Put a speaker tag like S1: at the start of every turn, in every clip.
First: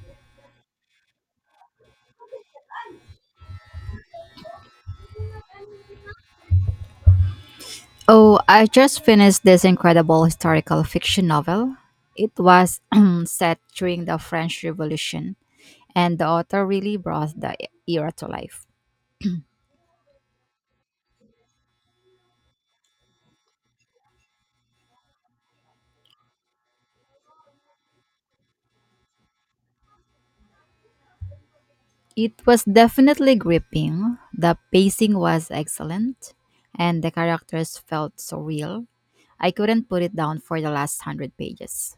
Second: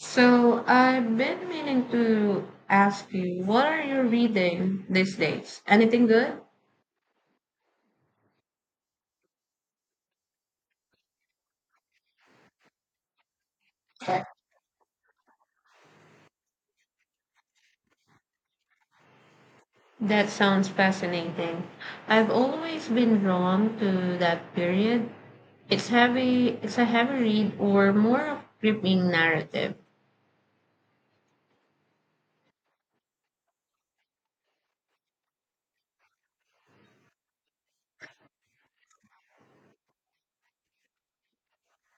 S1: So I've been meaning to ask you, what are you reading these days? Anything good?
S2: Oh, I just finished this incredible historical fiction novel. It was set during the French Revolution, and the author really brought the era to life.
S1: That sounds fascinating. I've always been drawn to that period. It's a heavy read or more of gripping narrative.
S2: It was definitely gripping, the pacing was excellent, and the characters felt so real. I couldn't put it down for the last hundred pages.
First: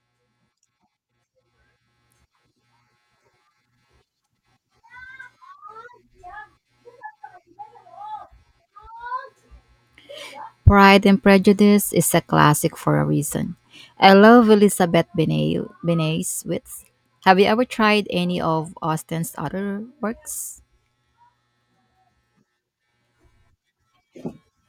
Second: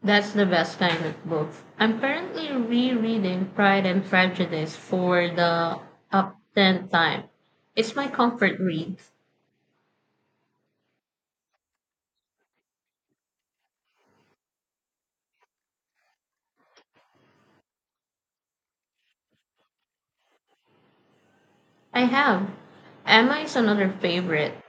S1: That's the best kind of book. I'm currently rereading Pride and Prejudice for the up 10th time. It's my comfort read.
S2: Pride and Prejudice is a classic for a reason. I love Elizabeth Benet's wits. Have you ever tried any of Austen's other works?
S1: I have. Emma is another favorite,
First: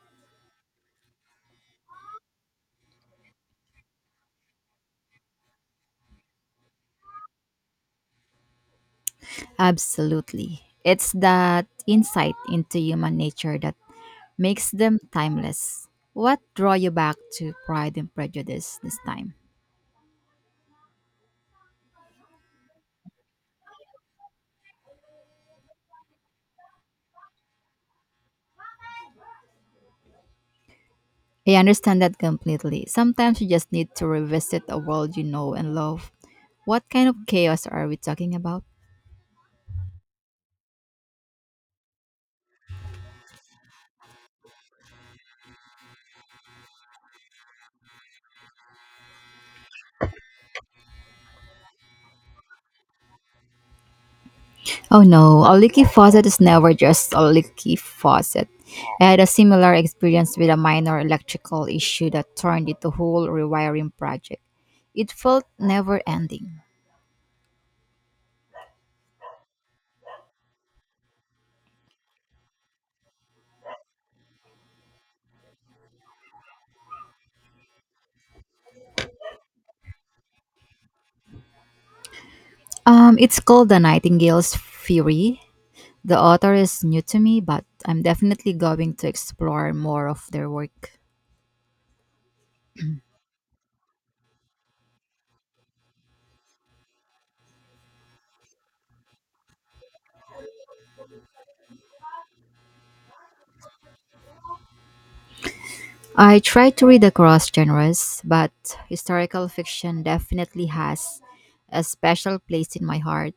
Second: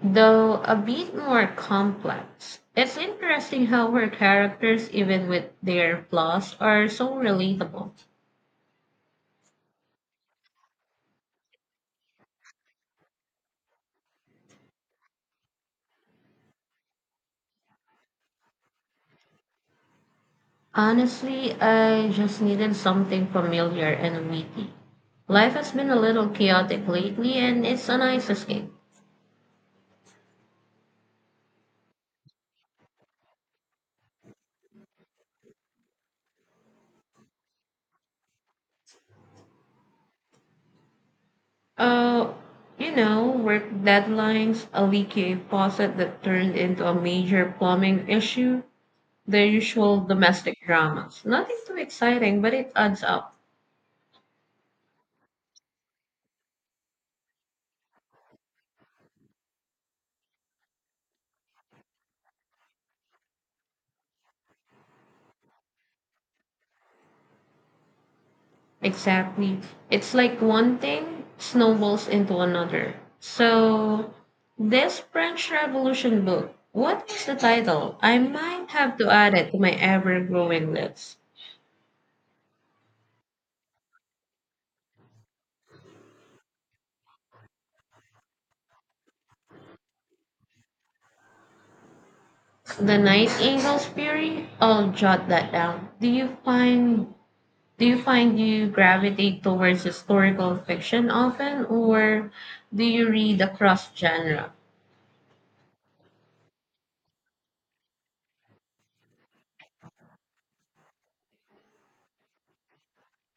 S1: though a bit more complex. It's interesting how her characters, even with their flaws, are so relatable.
S2: Absolutely. It's that insight into human nature that makes them timeless. What draw you back to Pride and Prejudice this time?
S1: Honestly, I just needed something familiar and witty. Life has been a little chaotic lately, and it's a nice escape.
S2: I understand that completely. Sometimes you just need to revisit a world you know and love. What kind of chaos are we talking about?
S1: Uh, Work deadlines, a leaky faucet that turned into a major plumbing issue, the usual domestic dramas. Nothing too exciting, but it adds up.
S2: Oh no, a leaky faucet is never just a leaky faucet. I had a similar experience with a minor electrical issue that turned into a whole rewiring project. It felt never ending.
S1: Exactly. It's like one thing snowballs into another. So, this French Revolution book, what is the title? I might have to add it to my ever growing list.
S2: It's called The Nightingale's Fury. The author is new to me, but I'm definitely going to explore more of their work.
S1: The Nightingale's Fury? I'll jot that down. Do you find you gravitate towards historical fiction often, or do you read across genre?
S2: I try to read across genres, but historical fiction definitely has a special place in my heart.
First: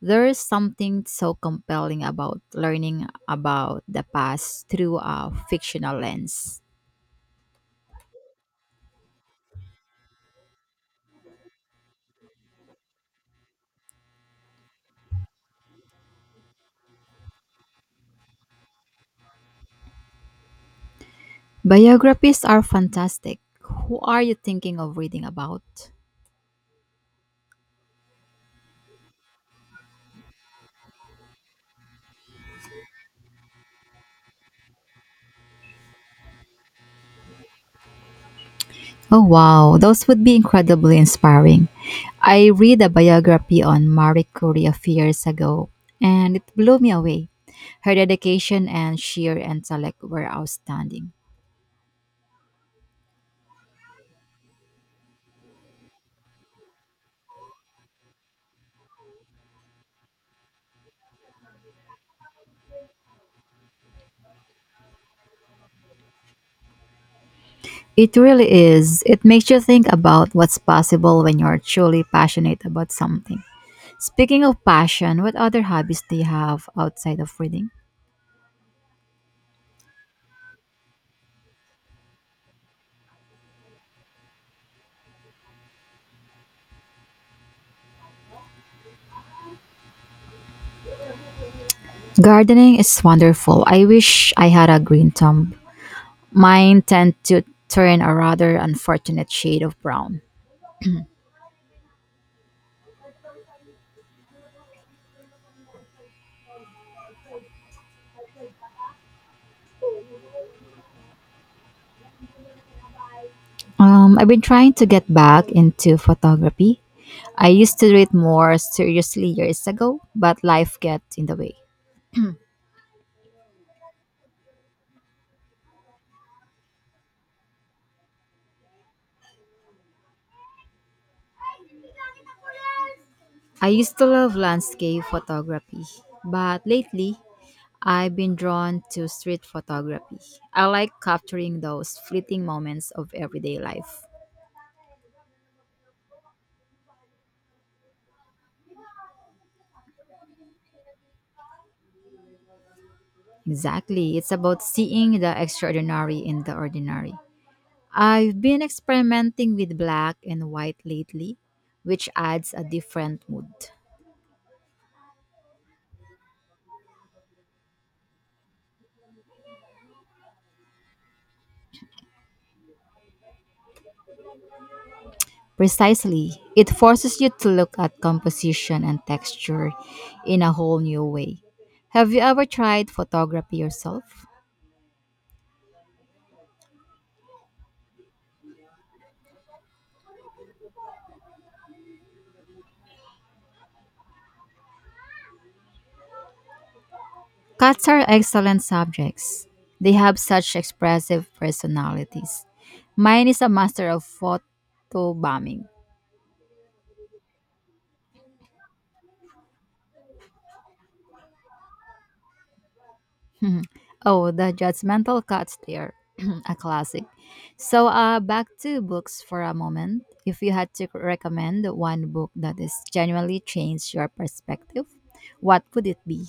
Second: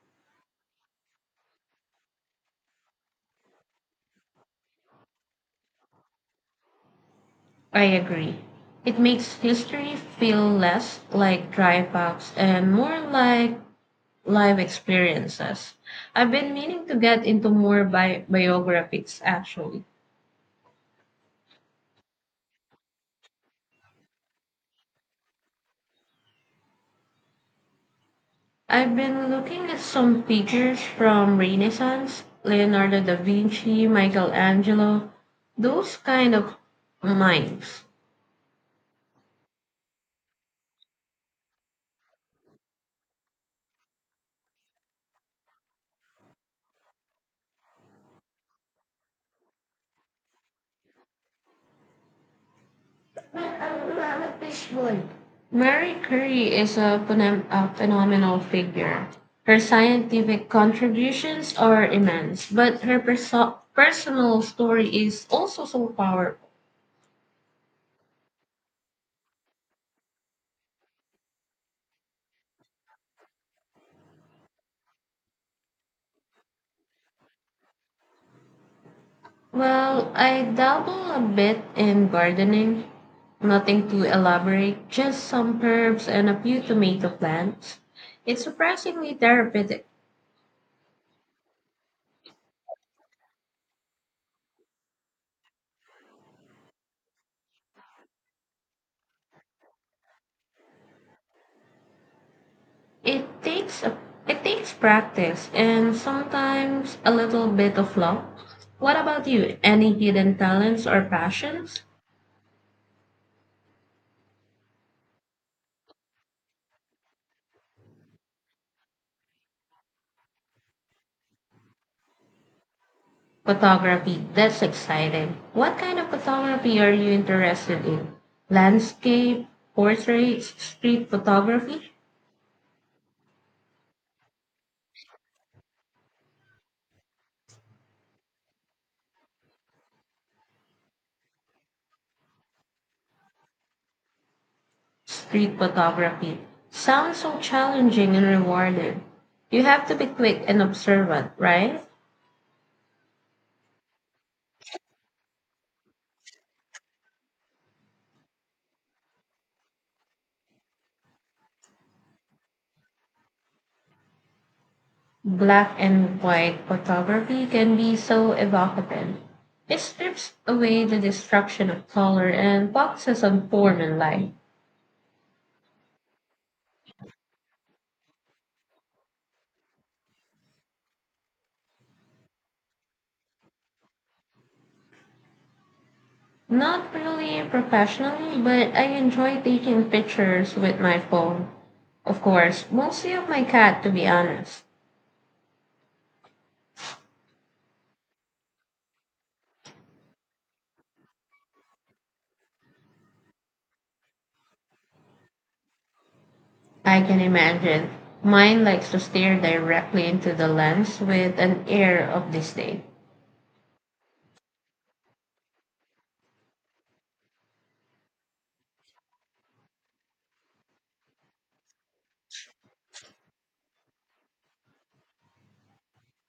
S2: There is something so compelling about learning about the past through a fictional lens.
S1: I agree. It makes history feel less like dry facts and more like live experiences. I've been meaning to get into more biographies actually.
S2: Biographies are fantastic. Who are you thinking of reading about?
S1: I've been looking at some figures from Renaissance, Leonardo da Vinci, Michelangelo, those kind of minds.
S2: Oh, wow. Those would be incredibly inspiring. I read a biography on Marie Curie a few years ago, and it blew me away. Her dedication and sheer intellect were outstanding.
S1: Mary Curie is a phenomenal figure. Her scientific contributions are immense, but her personal story is also so powerful.
S2: It really is. It makes you think about what's possible when you're truly passionate about something. Speaking of passion, what other hobbies do you have outside of reading?
S1: Well, I dabble a bit in gardening. Nothing too elaborate, just some herbs and a few tomato plants. It's surprisingly therapeutic.
S2: Gardening is wonderful. I wish I had a green thumb. Mine tend to turn a rather unfortunate shade of brown.
S1: It takes a, it takes practice and sometimes a little bit of luck. What about you? Any hidden talents or passions?
S2: I've been trying to get back into photography. I used to do it more seriously years ago, but life gets in the way.
S1: Photography. That's exciting. What kind of photography are you interested in? Landscape, portraits, street photography?
S2: I used to love landscape photography, but lately I've been drawn to street photography. I like capturing those fleeting moments of everyday life.
S1: Street photography. Sounds so challenging and rewarding. You have to be quick and observant, right?
S2: Exactly, it's about seeing the extraordinary in the ordinary. I've been experimenting with black and white lately, which adds a different mood.
S1: Black and white photography can be so evocative. It strips away the distraction of color and focuses on form and light.
S2: Precisely. It forces you to look at composition and texture in a whole new way. Have you ever tried photography yourself?
S1: Not really professionally, but I enjoy taking pictures with my phone. Of course, mostly of my cat, to be honest.
S2: Cats are excellent subjects. They have such expressive personalities. Mine is a master of photo bombing.
S1: I can imagine. Mine likes to stare directly into the lens with an air of disdain.
S2: Oh, the judgmental cats they are a classic. So, back to books for a moment. If you had to recommend one book that has genuinely changed your perspective, what would it be?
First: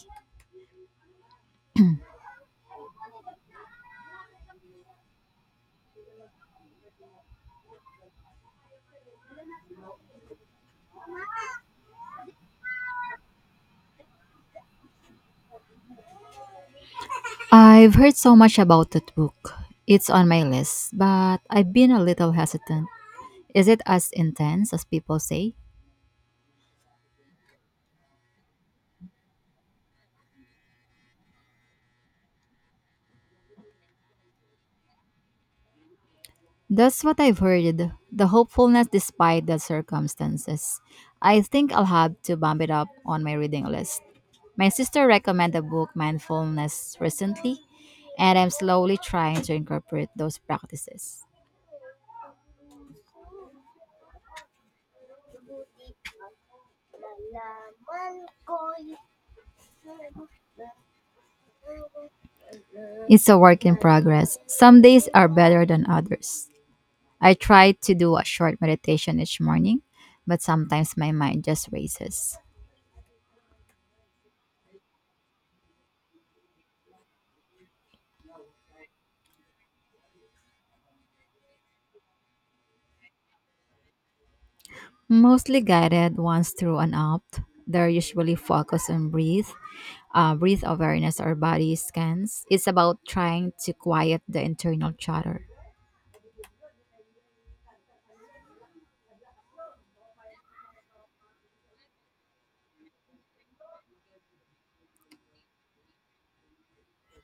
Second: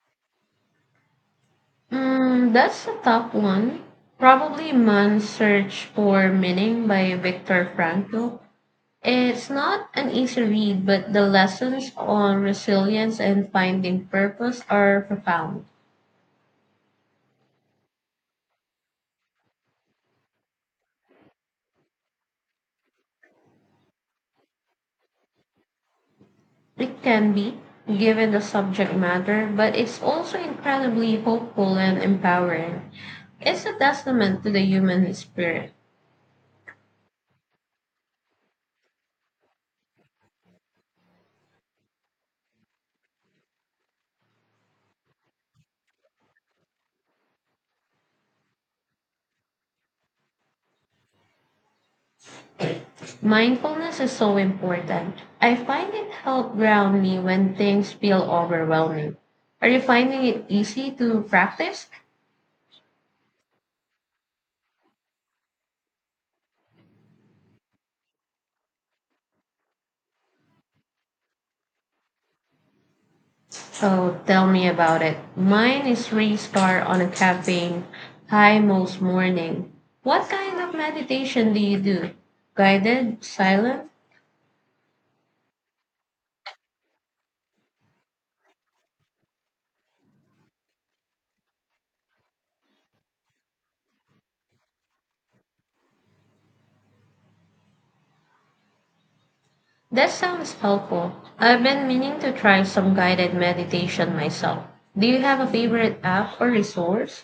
S1: Mm, that's a tough one. Probably Man's Search for Meaning by Viktor Frankl. It's not an easy read, but the lessons on resilience and finding purpose are profound.
S2: I've heard so much about that book. It's on my list, but I've been a little hesitant. Is it as intense as people say?
S1: It can be, given the subject matter, but it's also incredibly hopeful and empowering. It's a testament to the human spirit.
S2: That's what I've heard. The hopefulness despite the circumstances. I think I'll have to bump it up on my reading list. My sister recommended the book Mindfulness recently, and I'm slowly trying to incorporate those practices.
S1: Mindfulness is so important. I find it helps ground me when things feel overwhelming. Are you finding it easy to practice?
S2: It's a work in progress. Some days are better than others. I try to do a short meditation each morning, but sometimes my mind just races.
S1: Oh, tell me about it. Mine is restart on a caffeine high most morning. What kind of meditation do you do? Guided, silent?
S2: Mostly guided ones through an app. They're usually focused on breathe awareness or body scans. It's about trying to quiet the internal chatter.
S1: That sounds helpful. I've been meaning to try some guided meditation myself. Do you have a favorite app or resource?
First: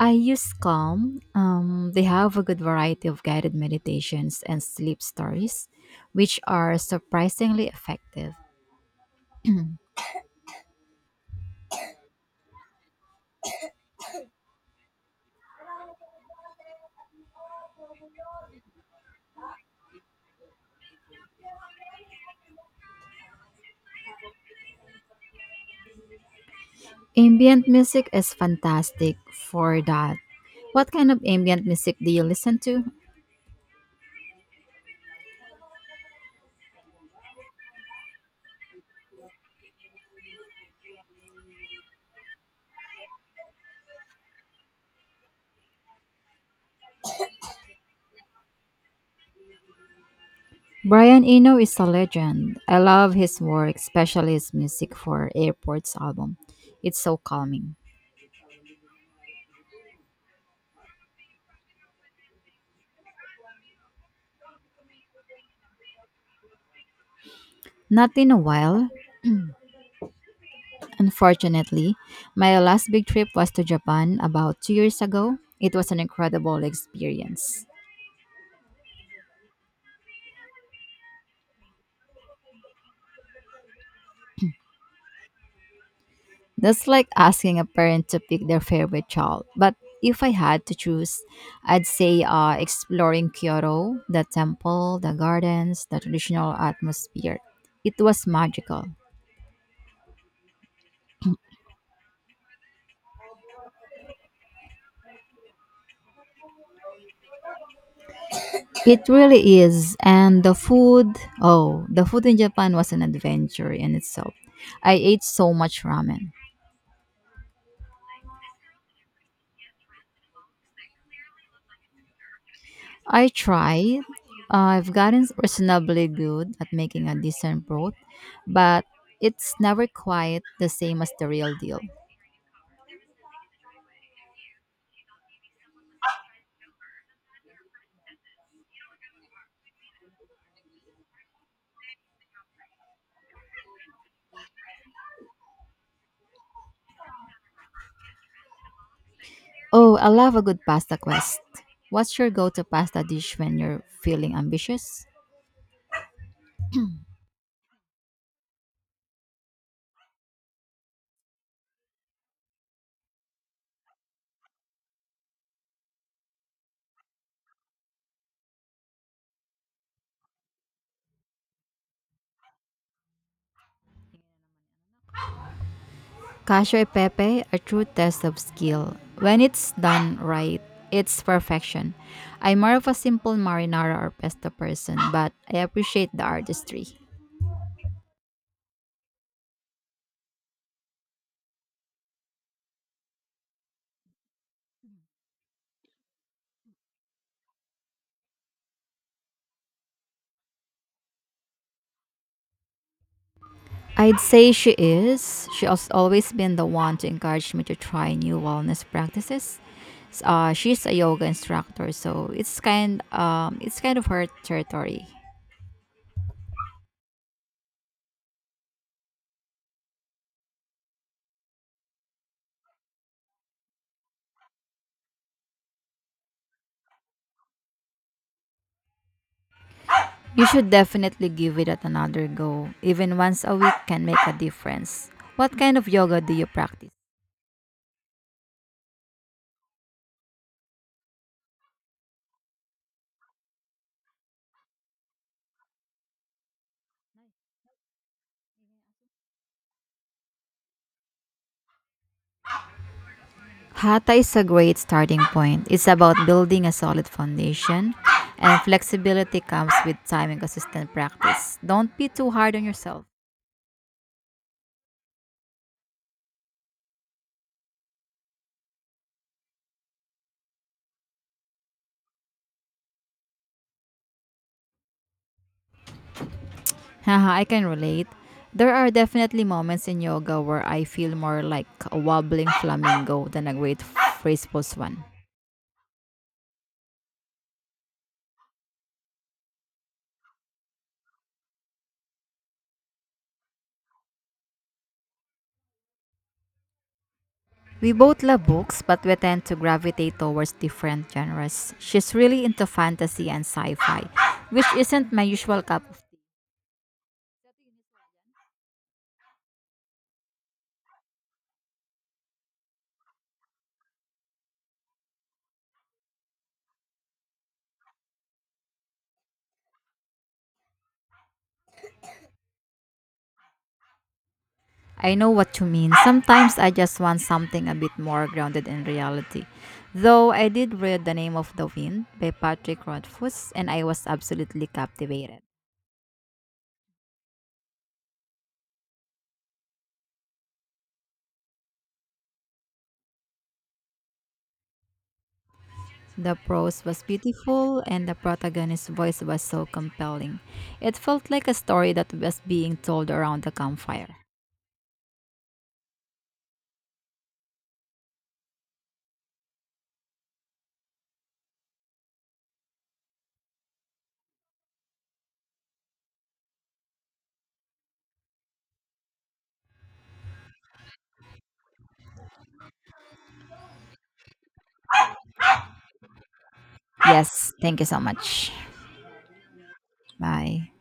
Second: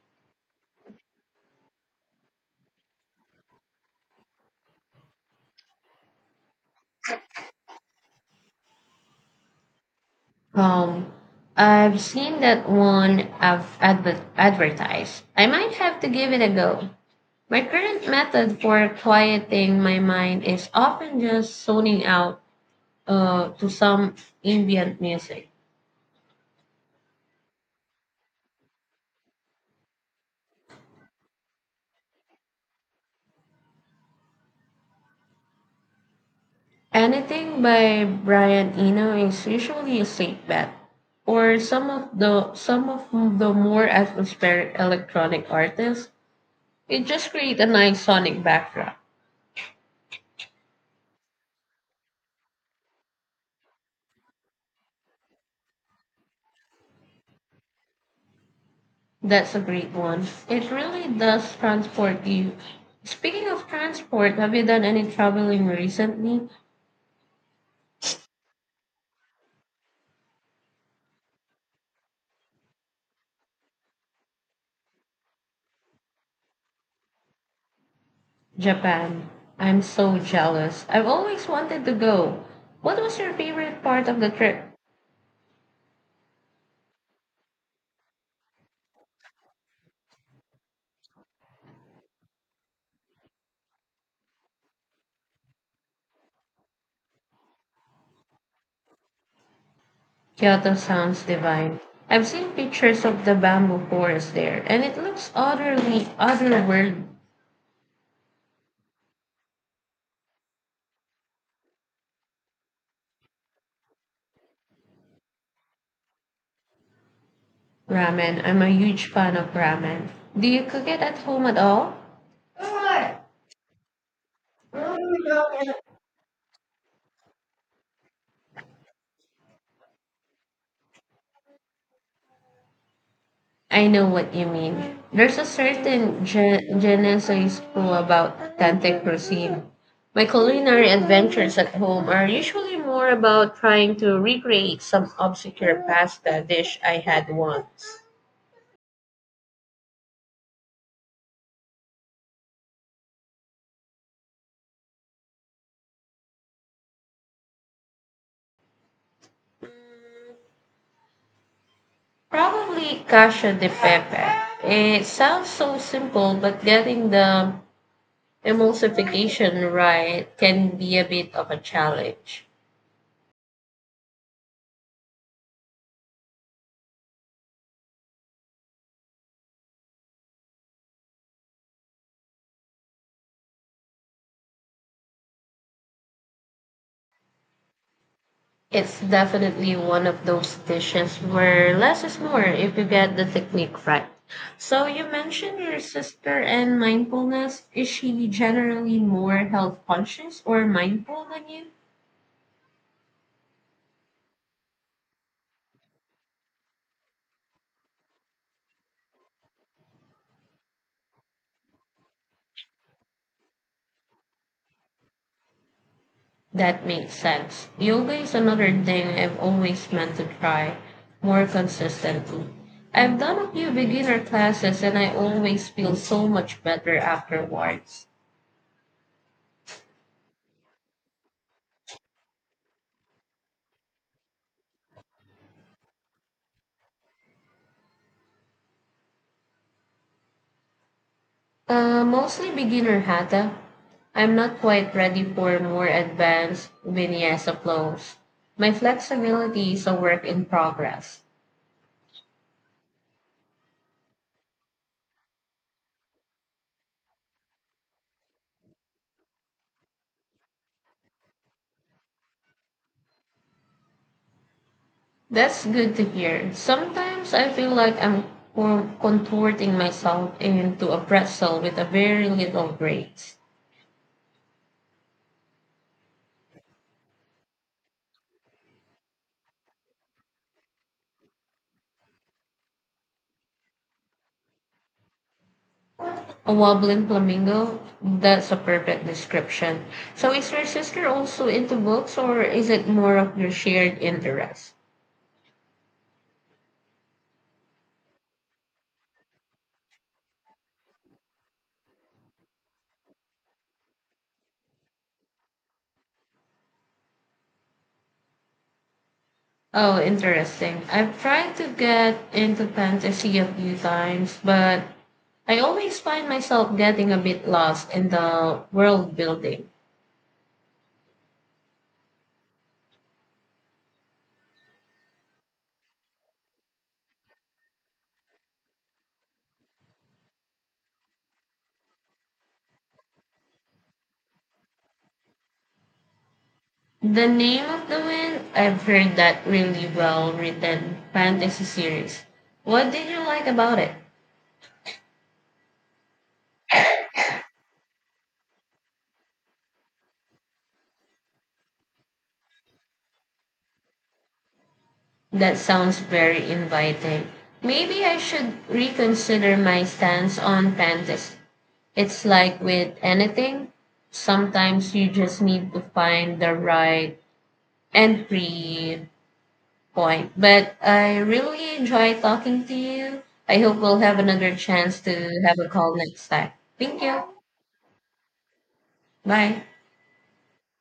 S2: I use Calm. They have a good variety of guided meditations and sleep stories, which are surprisingly effective.
S1: Um, I've seen that one advertised. I might have to give it a go. My current method for quieting my mind is often just zoning out to some ambient music.
S2: Ambient music is fantastic for that. What kind of ambient music do you listen to?
S1: Anything by Brian Eno is usually a safe bet, or some of the more atmospheric electronic artists. It just create a nice sonic backdrop.
S2: Brian Eno is a legend. I love his work, especially his music for Airports album. It's so calming.
S1: That's a great one. It really does transport you. Speaking of transport, have you done any traveling recently?
S2: Not in a while, unfortunately. My last big trip was to Japan about 2 years ago. It was an incredible experience.
S1: Japan. I'm so jealous. I've always wanted to go. What was your favorite part of the trip?
S2: That's like asking a parent to pick their favorite child. But if I had to choose, I'd say exploring Kyoto, the temple, the gardens, the traditional atmosphere. It was magical.
S1: Kyoto sounds divine. I've seen pictures of the bamboo forest there, and it looks utterly otherworld.
S2: It really is. And the food, oh, the food in Japan was an adventure in itself. I ate so much ramen.
S1: Ramen. I'm a huge fan of ramen. Do you cook it at home at all?
S2: I tried. I've gotten reasonably good at making a decent broth, but it's never quite the same as the real deal.
S1: I know what you mean. There's a certain je ne sais quoi about authentic cuisine. My culinary adventures at home are usually more about trying to recreate some obscure pasta dish I had once.
S2: Oh, I love a good pasta quest. What's your go to pasta dish when you're feeling ambitious?
S1: Probably cacio di pepe. It sounds so simple, but getting the emulsification right can be a bit of a challenge.
S2: Cashew e pepe, a true test of skill. When it's done right, it's perfection. I'm more of a simple marinara or pesto person, but I appreciate the artistry.
S1: It's definitely one of those dishes where less is more if you get the technique right. So you mentioned your sister and mindfulness. Is she generally more health conscious or mindful than you?
S2: I'd say she is. She has always been the one to encourage me to try new wellness practices. She's a yoga instructor, so it's kind of her territory.
S1: That makes sense. Yoga is another thing I've always meant to try more consistently. I've done a few beginner classes, and I always feel so much better afterwards.
S2: You should definitely give it at another go. Even once a week can make a difference. What kind of yoga do you practice?
S1: Mostly beginner hatha. I'm not quite ready for more advanced vinyasa flows. My flexibility is a work in progress.
S2: Hatha is a great starting point. It's about building a solid foundation, and flexibility comes with time and consistent practice. Don't be too hard on yourself.
S1: That's good to hear. Sometimes I feel like I'm contorting myself into a pretzel with a very little grace.
S2: Haha, I can relate. There are definitely moments in yoga where I feel more like a wobbling flamingo than a great phraseful swan.
S1: A wobbling flamingo? That's a perfect description. So is your sister also into books, or is it more of your shared interest?
S2: We both love books, but we tend to gravitate towards different genres. She's really into fantasy and sci fi, which isn't my usual cup of tea.
S1: Oh, interesting. I've tried to get into fantasy a few times, but I always find myself getting a bit lost in the world building.
S2: I know what you mean. Sometimes I just want something a bit more grounded in reality. Though I did read The Name of the Wind by Patrick Rothfuss, and I was absolutely captivated.
S1: The Name of the Wind, I've heard that really well written fantasy series. What did you like about it?
S2: The prose was beautiful, and the protagonist's voice was so compelling. It felt like a story that was being told around the campfire.
S1: That sounds very inviting. Maybe I should reconsider my stance on fantasy. It's like with anything, sometimes you just need to find the right entry point. But I really enjoy talking to you. I hope we'll have another chance to have a call next time. Thank you.
S2: Yes, thank you so much.
S1: Bye.
S2: Bye.